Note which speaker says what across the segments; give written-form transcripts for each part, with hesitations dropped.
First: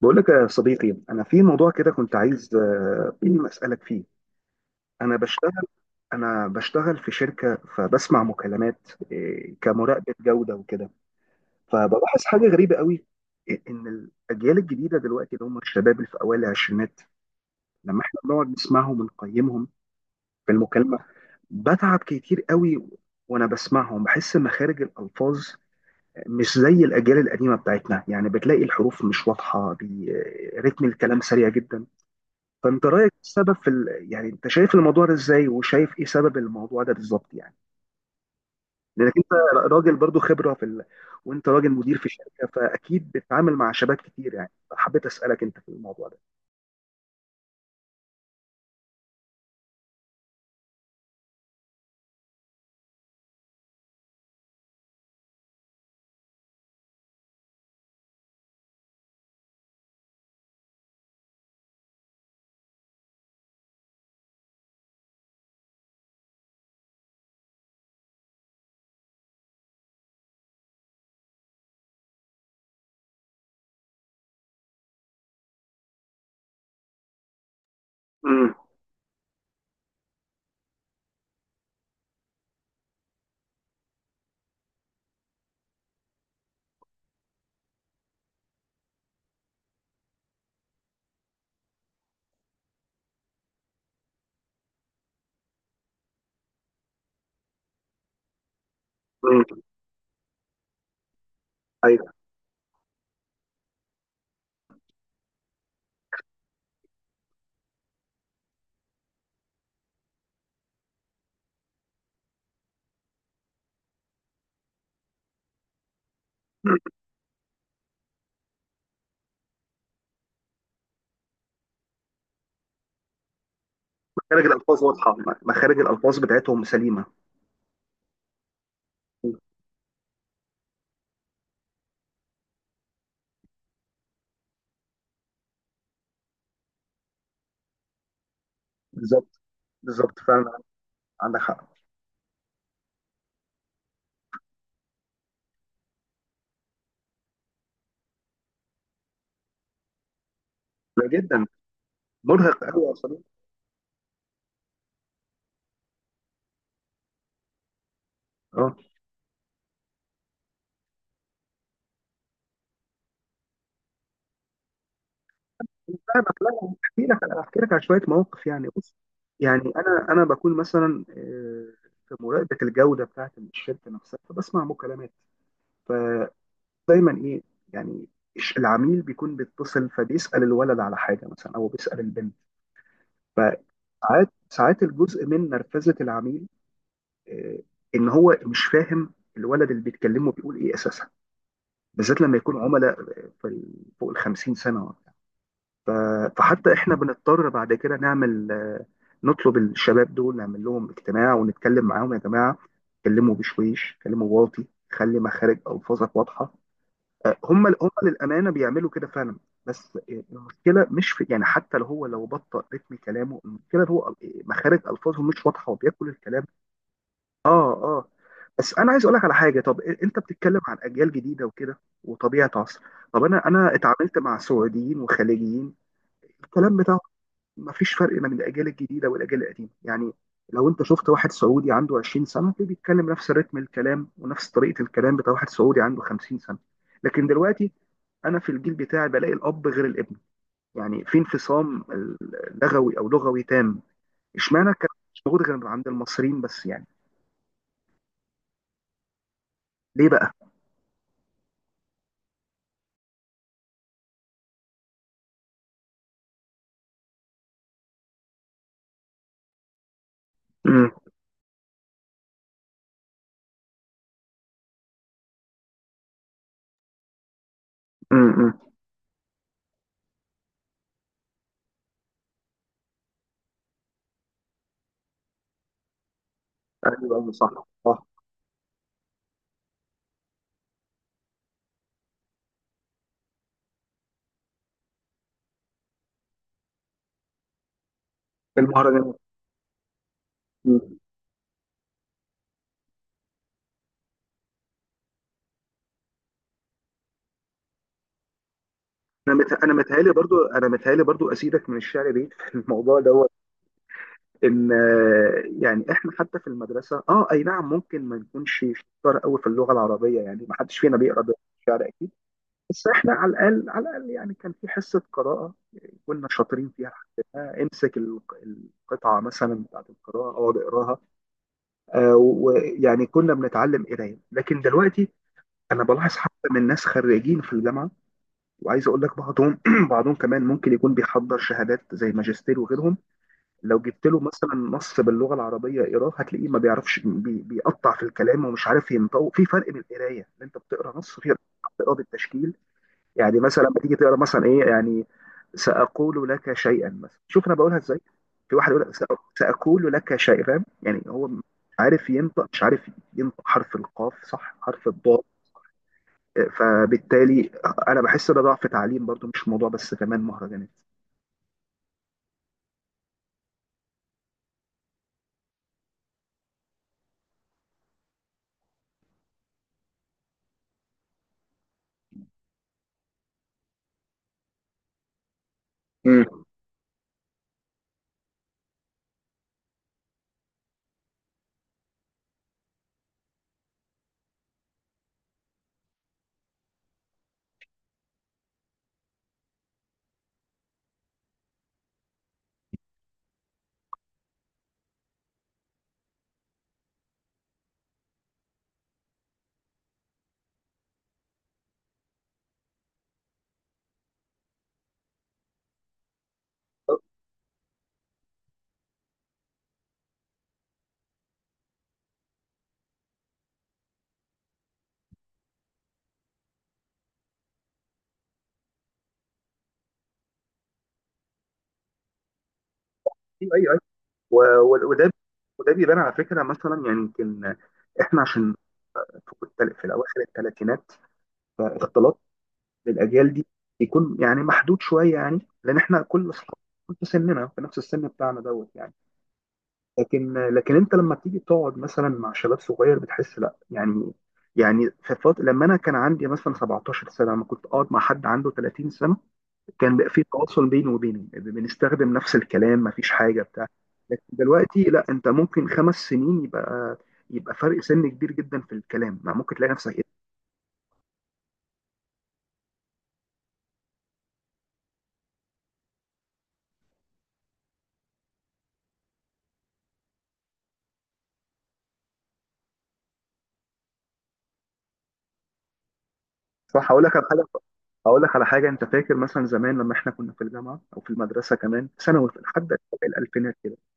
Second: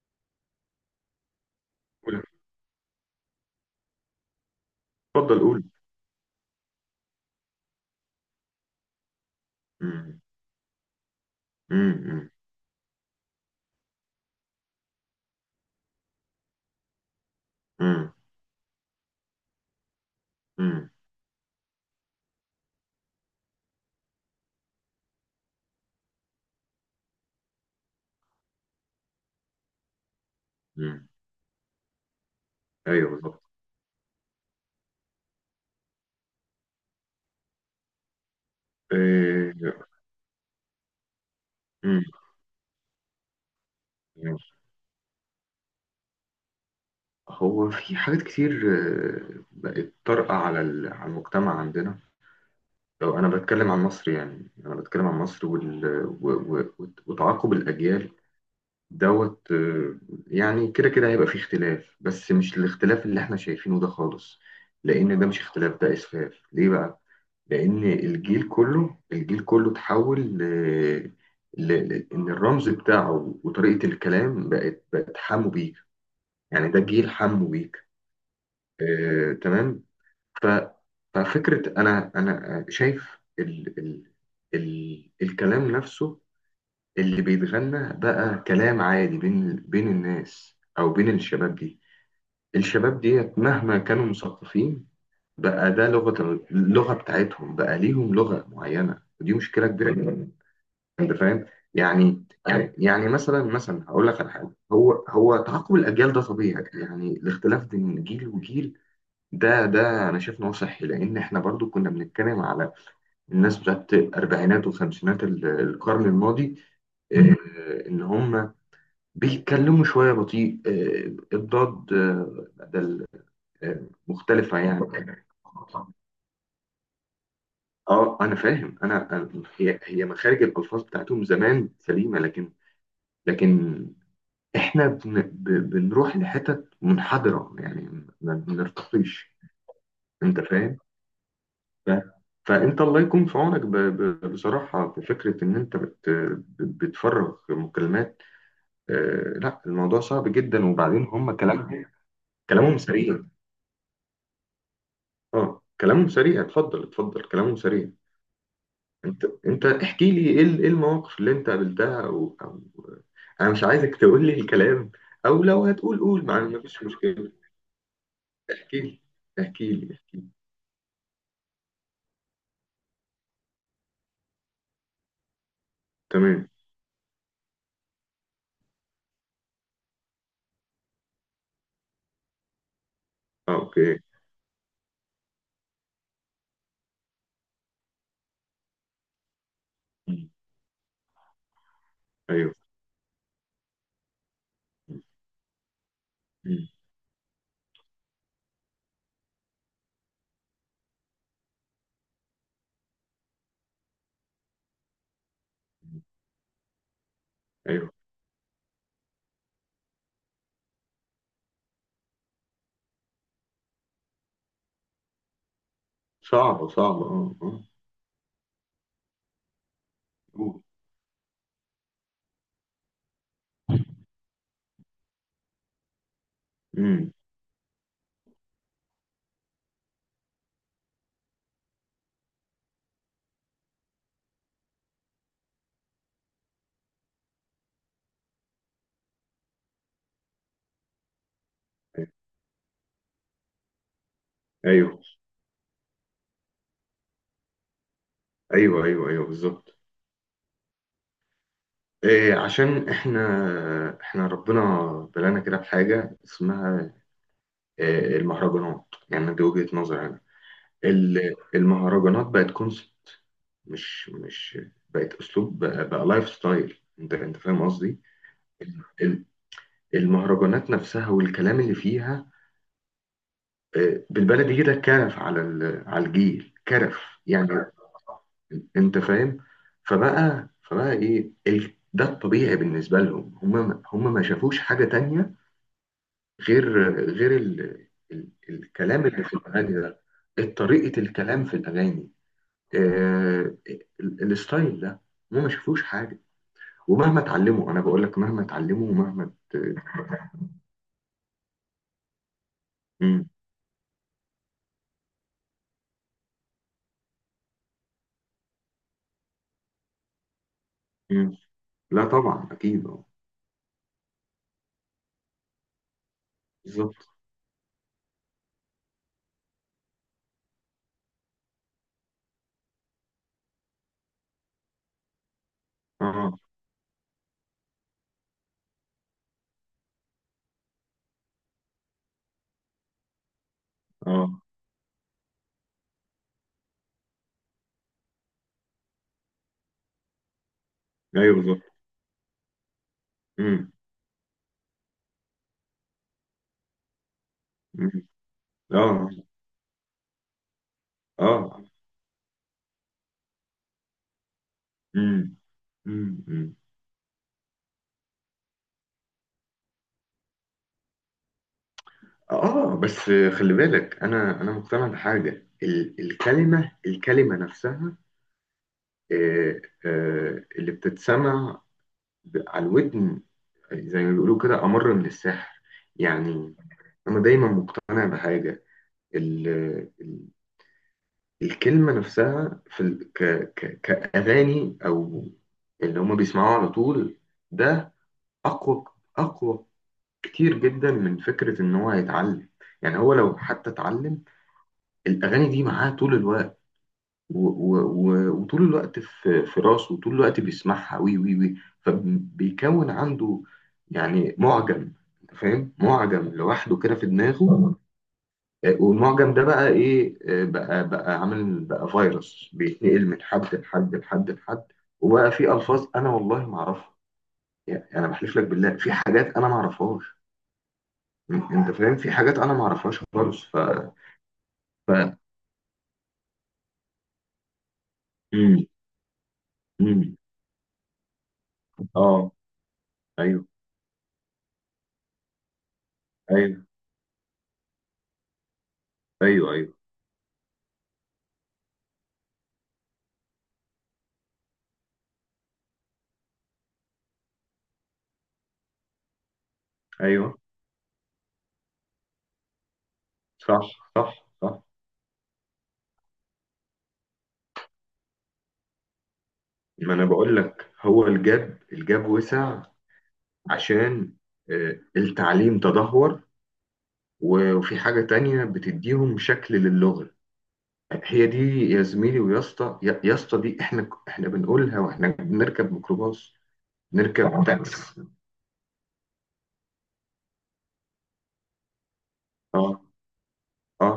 Speaker 1: بقول لك يا صديقي، انا في موضوع كده كنت
Speaker 2: قول.
Speaker 1: عايز، اسالك فيه. انا
Speaker 2: اتفضل قول.
Speaker 1: بشتغل. انا بشتغل في شركه، فبسمع مكالمات كمراقبه
Speaker 2: مم.
Speaker 1: جوده وكده. فبلاحظ
Speaker 2: مم.
Speaker 1: حاجه غريبه قوي، ان الاجيال الجديده دلوقتي اللي هم الشباب اللي في اوائل العشرينات، لما
Speaker 2: مم.
Speaker 1: احنا بنقعد نسمعهم ونقيمهم في
Speaker 2: مم.
Speaker 1: المكالمه، بتعب كتير قوي. وانا بسمعهم بحس مخارج الالفاظ مش زي الاجيال القديمه بتاعتنا، يعني بتلاقي الحروف مش واضحه رتم
Speaker 2: مم.
Speaker 1: الكلام سريع جدا. فانت رايك
Speaker 2: ايوه
Speaker 1: إيه
Speaker 2: بالظبط.
Speaker 1: السبب في يعني انت شايف الموضوع ده ازاي، وشايف ايه سبب الموضوع ده بالظبط يعني؟ لانك انت
Speaker 2: آه،
Speaker 1: راجل برضو خبره في وانت راجل مدير
Speaker 2: مم.
Speaker 1: في شركه، فاكيد بتتعامل مع شباب كتير، يعني
Speaker 2: ماشي.
Speaker 1: حبيت اسالك انت في الموضوع ده.
Speaker 2: هو في حاجات كتير بقت طارئة على المجتمع عندنا. لو انا بتكلم عن مصر، يعني انا بتكلم عن مصر وال... و... و... وت- وتعاقب الاجيال. دوت. يعني كده كده هيبقى فيه اختلاف، بس مش الاختلاف اللي احنا شايفينه ده خالص. لأن ده مش اختلاف، ده إسفاف. ليه بقى؟ لأن الجيل كله الجيل كله تحول إن الرمز بتاعه وطريقة الكلام بقت حمو بيك. يعني ده جيل حمو بيك.
Speaker 1: امم.
Speaker 2: آه، تمام. ف... ففكرة أنا شايف الكلام نفسه اللي بيتغنى بقى كلام عادي بين الناس او بين الشباب دي. الشباب ديت مهما كانوا مثقفين، بقى ده لغة اللغة بتاعتهم. بقى ليهم لغة معينة، ودي
Speaker 1: امم.
Speaker 2: مشكلة كبيرة جدا. انت فاهم؟
Speaker 1: ايوه،
Speaker 2: يعني مثلا هقول لك على حاجة. هو تعاقب الاجيال ده طبيعي، يعني الاختلاف بين جيل وجيل، ده انا شايف ان هو صحي. لان احنا برضو كنا بنتكلم على الناس بتاعت الاربعينات والخمسينات القرن الماضي. ان هم بيتكلموا شوية بطيء، الضاد، بدل،
Speaker 1: مخارج
Speaker 2: مختلفة يعني.
Speaker 1: الالفاظ واضحه. مخارج الالفاظ بتاعتهم سليمه.
Speaker 2: اه، انا فاهم. هي مخارج الالفاظ بتاعتهم زمان سليمه، لكن لكن احنا بنروح لحتت منحدره، يعني ما بنرتقيش.
Speaker 1: بالظبط. بالظبط
Speaker 2: انت
Speaker 1: فعلا.
Speaker 2: فاهم؟
Speaker 1: عندك حق.
Speaker 2: ف- فانت الله يكون في عونك. بصراحه، في فكره ان انت بتفرغ مكالمات. لا الموضوع صعب جدا، وبعدين
Speaker 1: لا،
Speaker 2: هم
Speaker 1: جدا.
Speaker 2: كلامهم
Speaker 1: مرهق
Speaker 2: كلامهم
Speaker 1: قوي يا
Speaker 2: سريع.
Speaker 1: صديقي.
Speaker 2: اه، كلامهم سريع. اتفضل اتفضل، كلامهم سريع.
Speaker 1: اه.
Speaker 2: انت احكي لي ايه ايه المواقف اللي انت قابلتها او. انا مش عايزك تقول لي الكلام، او لو هتقول قول، ما
Speaker 1: فاهمك. لا،
Speaker 2: ما
Speaker 1: أنا
Speaker 2: فيش
Speaker 1: هحكي لك،
Speaker 2: مشكله.
Speaker 1: أنا هحكي لك على شويه مواقف يعني.
Speaker 2: احكي
Speaker 1: بص،
Speaker 2: لي
Speaker 1: يعني
Speaker 2: احكي لي
Speaker 1: انا
Speaker 2: احكي
Speaker 1: انا
Speaker 2: لي.
Speaker 1: بكون مثلا، في مراقبه الجوده بتاعت الشركه نفسها، فبسمع مكالمات.
Speaker 2: تمام.
Speaker 1: فدايما ايه يعني، العميل بيكون بيتصل، فبيسال الولد على حاجه مثلا او بيسال البنت.
Speaker 2: اه، اوكي.
Speaker 1: فساعات الجزء من نرفزه العميل، آه، ان هو مش فاهم الولد اللي
Speaker 2: مم.
Speaker 1: بيتكلمه بيقول ايه اساسا. بالذات لما
Speaker 2: ايوه.
Speaker 1: يكون عملاء، في فوق ال 50 سنه. ف-
Speaker 2: مم.
Speaker 1: فحتى احنا بنضطر بعد كده نعمل، نطلب الشباب دول، نعمل لهم اجتماع ونتكلم معاهم: يا جماعه اتكلموا بشويش، اتكلموا واطي، خلي مخارج الفاظك واضحه. هم
Speaker 2: ايوه.
Speaker 1: للامانه بيعملوا كده فعلا. بس، المشكله مش في، يعني حتى لو هو لو بطأ رتم كلامه، المشكله هو، مخارج الفاظه مش واضحه وبياكل الكلام.
Speaker 2: صعبه صعبه، اه اه.
Speaker 1: اه اه. بس انا عايز اقول لك على حاجه. طب انت بتتكلم
Speaker 2: قول.
Speaker 1: عن اجيال جديده وكده، وطبيعه عصر، طب انا اتعاملت مع سعوديين وخليجيين، الكلام بتاعهم
Speaker 2: مم.
Speaker 1: مفيش فرق بين الاجيال الجديده والاجيال القديمه، يعني لو انت شفت واحد سعودي عنده 20 سنه تلاقيه بيتكلم نفس الريتم الكلام ونفس طريقه الكلام بتاع واحد سعودي عنده 50 سنه. لكن دلوقتي انا في الجيل بتاعي بلاقي الاب غير الابن، يعني في انفصام لغوي، او لغوي تام. اشمعنى الكلام
Speaker 2: ايوه
Speaker 1: ده مش موجود غير عند المصريين بس يعني؟
Speaker 2: ايوه ايوه ايوه بالظبط.
Speaker 1: ليه بقى؟
Speaker 2: إيه؟ عشان احنا ربنا بلانا كده بحاجه اسمها المهرجانات. يعني دي وجهة نظري أنا.
Speaker 1: امم.
Speaker 2: المهرجانات بقت كونسبت. مش مش بقت أسلوب، بقى لايف ستايل. أنت فاهم قصدي؟
Speaker 1: امم.
Speaker 2: ال- ال- المهرجانات نفسها والكلام اللي فيها، بالبلدي كده كرف على على الجيل كرف
Speaker 1: ايوه
Speaker 2: يعني.
Speaker 1: صح. صح.
Speaker 2: انت فاهم؟ فبقى ايه ده الطبيعي بالنسبه لهم. هم ما شافوش حاجه تانية غير الكلام
Speaker 1: المهرجانات.
Speaker 2: اللي في الاغاني ده.
Speaker 1: مم.
Speaker 2: طريقه الكلام في الاغاني، آه... الستايل ده، هم ما شافوش حاجه. ومهما اتعلموا، انا بقول لك مهما اتعلموا،
Speaker 1: انا متهيألي برضو، انا متهيألي برضو اسيدك من الشعر بعيد في الموضوع ده،
Speaker 2: مم.
Speaker 1: ان يعني احنا حتى في المدرسه، اه اي نعم، ممكن ما نكونش شطار قوي في اللغه العربيه، يعني ما حدش فينا بيقرا
Speaker 2: مم.
Speaker 1: الشعر
Speaker 2: لا،
Speaker 1: اكيد،
Speaker 2: طبعا اكيد،
Speaker 1: بس
Speaker 2: اه.
Speaker 1: احنا على الاقل، على الاقل يعني كان في حصه قراءه كنا شاطرين فيها.
Speaker 2: بالظبط.
Speaker 1: آه، امسك الق- القطعه مثلا بتاعت القراءه اقعد اقراها. ويعني كنا بنتعلم قرايه. لكن دلوقتي انا بلاحظ
Speaker 2: اه
Speaker 1: حتى من ناس خريجين في الجامعه، وعايز اقول لك بعضهم بعضهم كمان ممكن يكون بيحضر شهادات زي ماجستير وغيرهم، لو جبت له
Speaker 2: اه
Speaker 1: مثلا نص باللغه العربيه اقراه هتلاقيه ما بيعرفش، بيقطع في الكلام ومش عارف ينطوق. في فرق من القرايه ان انت بتقرا نص،
Speaker 2: ايوه بالظبط.
Speaker 1: بتقراه بالتشكيل. يعني مثلا
Speaker 2: مم.
Speaker 1: لما تيجي تقرا مثلا ايه يعني، ساقول لك شيئا، مثلا شوف انا بقولها ازاي،
Speaker 2: مم.
Speaker 1: في واحد يقول لك
Speaker 2: اه
Speaker 1: ساقول لك شيئا"، فاهم يعني هو مش
Speaker 2: اه.
Speaker 1: عارف ينطق، مش عارف ينطق حرف القاف صح، حرف الضاد.
Speaker 2: مم. مم. مم.
Speaker 1: فبالتالي انا بحس ده ضعف تعليم برضو، مش موضوع بس كمان مهرجانات.
Speaker 2: اه، بس خلي بالك، انا مقتنع بحاجه. الكلمه نفسها، اللي بتتسمع على الودن، زي ما بيقولوا كده، أمر من السحر
Speaker 1: مم.
Speaker 2: يعني. أنا دايما مقتنع بحاجة، ال ال الكلمة نفسها في ال ك ك كأغاني أو اللي هما بيسمعوه على طول، ده أقوى، أقوى كتير جدا من فكرة إن هو هيتعلم. يعني هو لو حتى اتعلم، الأغاني دي معاه طول الوقت، وطول الوقت في راسه، وطول الوقت بيسمعها، وي وي وي فبيكون عنده يعني معجم. أنت فاهم؟ معجم لوحده كده في دماغه. والمعجم ده بقى ايه؟ بقى عامل بقى فيروس بيتنقل من حد لحد لحد لحد. وبقى في الفاظ انا والله ما اعرفها. يعني انا بحلف لك بالله في حاجات انا ما اعرفهاش. انت فاهم؟ في حاجات انا ما اعرفهاش خالص.
Speaker 1: ايوه
Speaker 2: ف
Speaker 1: ايوه. و-
Speaker 2: ف
Speaker 1: وده، وده بيبان على فكره مثلا، يعني يمكن احنا عشان
Speaker 2: امم.
Speaker 1: في في
Speaker 2: امم.
Speaker 1: الاواخر الثلاثينات، فاختلاط
Speaker 2: اه.
Speaker 1: الاجيال
Speaker 2: ايوه
Speaker 1: دي يكون يعني محدود شويه يعني، لان احنا كل اصحاب
Speaker 2: ايوه
Speaker 1: في سننا في نفس السن بتاعنا دوت يعني.
Speaker 2: ايوه ايوه
Speaker 1: لكن، انت لما تيجي تقعد مثلا مع شباب صغير بتحس لا، يعني يعني في فترة لما انا كان عندي مثلا 17 سنه، لما كنت اقعد مع حد عنده 30 سنه، كان بقى في
Speaker 2: ايوه.
Speaker 1: تواصل بيني وبينه، بنستخدم نفس الكلام، مفيش حاجه بتاع.
Speaker 2: صح. صح
Speaker 1: لكن
Speaker 2: صح.
Speaker 1: دلوقتي لا، انت ممكن 5 سنين يبقى، يبقى فرق سن كبير جدا في الكلام، ما ممكن تلاقي
Speaker 2: ما
Speaker 1: نفسك
Speaker 2: انا
Speaker 1: ايه.
Speaker 2: بقول لك، هو الجاب وسع عشان التعليم تدهور. وفي حاجة تانية بتديهم شكل للغة، هي دي. يا زميلي، ويا اسطى، يا اسطى دي احنا احنا بنقولها واحنا بنركب ميكروباص،
Speaker 1: صح. هقول لك على حاجه،
Speaker 2: نركب تاكسي.
Speaker 1: هقول لك على حاجه، انت فاكر مثلا زمان لما احنا كنا في الجامعه او في المدرسه كمان في ثانوي، لحد
Speaker 2: اه
Speaker 1: الالفينات كده،
Speaker 2: اه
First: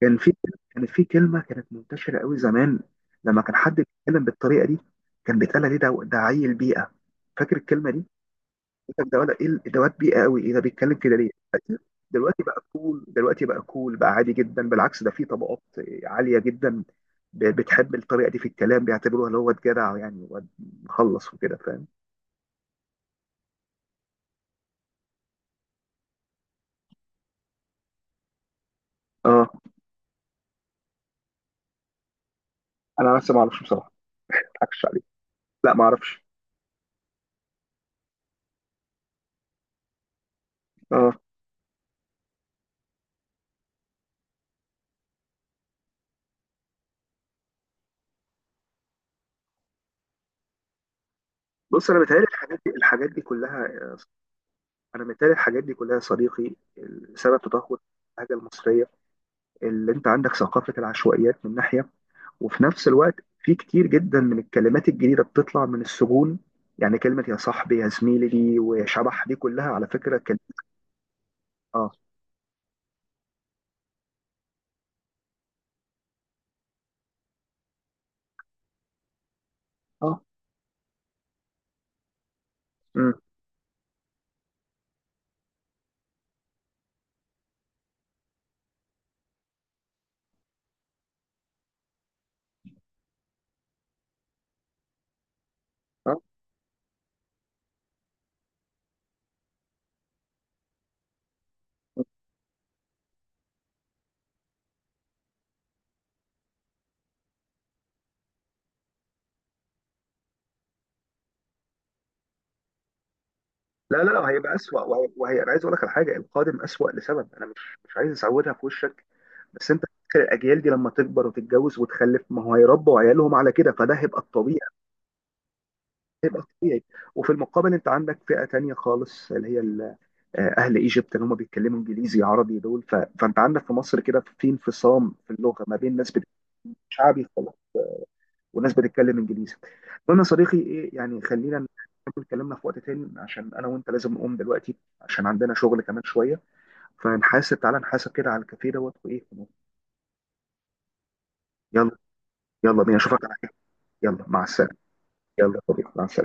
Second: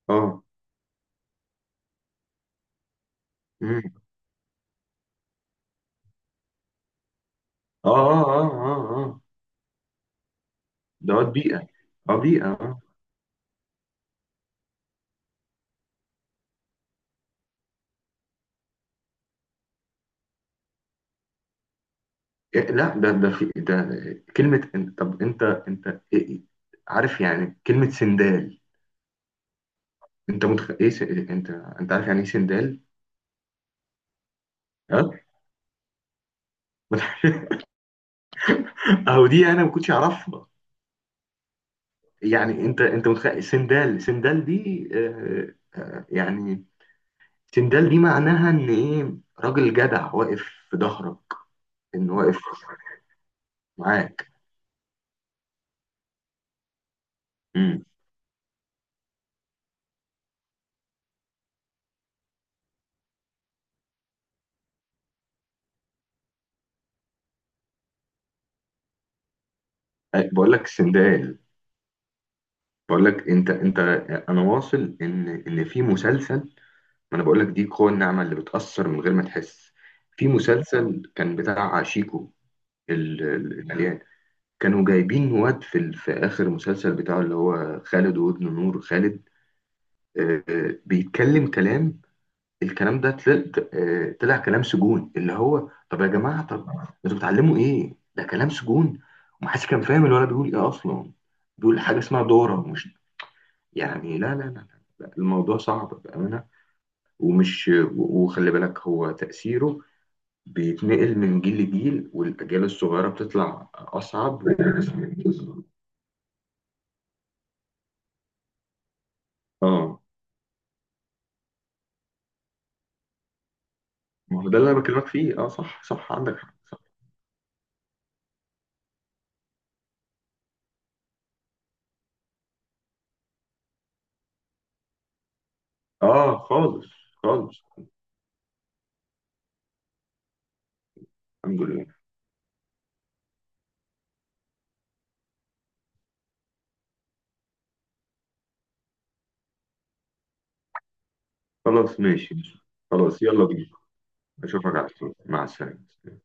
Speaker 1: كان في،
Speaker 2: اه.
Speaker 1: كان في كلمه كانت منتشره قوي زمان، لما كان حد
Speaker 2: مم.
Speaker 1: بيتكلم بالطريقه دي كان بيتقال عليه: ده ده عيل بيئه. فاكر الكلمه
Speaker 2: اه
Speaker 1: دي؟
Speaker 2: اه اه اه
Speaker 1: ده
Speaker 2: اه.
Speaker 1: ولا ايه الادوات، بيئه قوي، ايه ده بيتكلم كده
Speaker 2: دوت.
Speaker 1: ليه!
Speaker 2: بيئة.
Speaker 1: دلوقتي،
Speaker 2: اه،
Speaker 1: دلوقتي
Speaker 2: بيئة،
Speaker 1: بقى
Speaker 2: اه.
Speaker 1: كول، دلوقتي بقى كول، بقى عادي جدا، بالعكس ده في طبقات عاليه جدا بتحب الطريقه دي في الكلام، بيعتبروها اللي هو واد جدع، يعني واد مخلص وكده، فاهم.
Speaker 2: إيه، لا، ده في ده كلمة. طب، عارف يعني كلمة سندال؟
Speaker 1: اه.
Speaker 2: انت انت عارف يعني ايه سندال؟
Speaker 1: انا لسه ما اعرفش بصراحه. ما اضحكش عليك.
Speaker 2: ها؟
Speaker 1: لا ما اعرفش.
Speaker 2: اهو دي انا ما كنتش اعرفها.
Speaker 1: اه.
Speaker 2: يعني انت متخيل سندال سندال دي. يعني سندال دي معناها ان ايه؟ راجل جدع واقف في ظهرك،
Speaker 1: بص، انا
Speaker 2: ان
Speaker 1: متهيألي
Speaker 2: واقف
Speaker 1: الحاجات دي، الحاجات دي كلها،
Speaker 2: معاك.
Speaker 1: انا متهيألي الحاجات دي كلها يا صديقي سبب تدهور
Speaker 2: امم.
Speaker 1: اللهجه المصريه. اللي انت عندك ثقافه العشوائيات من ناحيه، وفي نفس الوقت في كتير جدا من الكلمات الجديدة بتطلع من السجون. يعني كلمة يا صاحبي، يا زميلي دي، وشبح دي، كلها على فكرة كلمة.
Speaker 2: بقول لك سندال،
Speaker 1: اه
Speaker 2: بقول لك انت انا واصل ان في مسلسل. ما انا بقول لك، دي قوة النعمة اللي بتأثر من غير ما تحس.
Speaker 1: اه.
Speaker 2: في مسلسل كان بتاع شيكو،
Speaker 1: امم.
Speaker 2: المليان، كانوا جايبين واد في اخر المسلسل بتاعه، اللي هو خالد وابن نور خالد، بيتكلم كلام. الكلام ده طلع كلام سجون. اللي هو طب يا
Speaker 1: اه.
Speaker 2: جماعه، طب انتوا بتعلموا ايه؟ ده كلام سجون. ومحدش كان فاهم الولد بيقول ايه اصلا. بيقول حاجه اسمها دوره مش يعني. لا لا لا, لا. لا، الموضوع صعب بامانه. وخلي بالك هو تاثيره بيتنقل من جيل لجيل، والاجيال الصغيره بتطلع
Speaker 1: لا لا لا،
Speaker 2: اصعب
Speaker 1: هيبقى أسوأ. وهي، وهي، أنا عايز أقول لك على حاجة: القادم أسوأ لسبب، أنا مش، مش عايز أسودها في وشك، بس أنت
Speaker 2: اه.
Speaker 1: فاكر الأجيال دي لما تكبر وتتجوز وتخلف، ما هو هيربوا عيالهم على كده، فده هيبقى
Speaker 2: ما هو
Speaker 1: الطبيعي.
Speaker 2: ده اللي انا بكلمك فيه. اه صح صح،
Speaker 1: هيبقى
Speaker 2: عندك حق، صح.
Speaker 1: الطبيعي. وفي المقابل أنت عندك فئة تانية خالص اللي هي، اهل ايجيبت اللي هم بيتكلموا انجليزي عربي، دول فانت عندك في مصر كده في انفصام في اللغه، ما بين ناس
Speaker 2: اه،
Speaker 1: بتتكلم
Speaker 2: خالص
Speaker 1: شعبي خالص،
Speaker 2: خالص.
Speaker 1: وناس بتتكلم انجليزي. المهم يا صديقي ايه يعني،
Speaker 2: الحمد
Speaker 1: خلينا
Speaker 2: لله.
Speaker 1: نكمل كلامنا في وقت تاني، عشان انا وانت لازم نقوم دلوقتي، عشان عندنا شغل كمان شويه. فنحاسب، تعالى نحاسب كده على الكافيه دوت وايه. يلا.
Speaker 2: خلاص ماشي ماشي.
Speaker 1: يلا بينا،
Speaker 2: خلاص
Speaker 1: اشوفك على
Speaker 2: يلا
Speaker 1: خير.
Speaker 2: بينا.
Speaker 1: يلا مع
Speaker 2: اشوفك
Speaker 1: السلامه.
Speaker 2: على خير، مع
Speaker 1: يلا يا صديقي،
Speaker 2: السلامة.
Speaker 1: مع السلامه.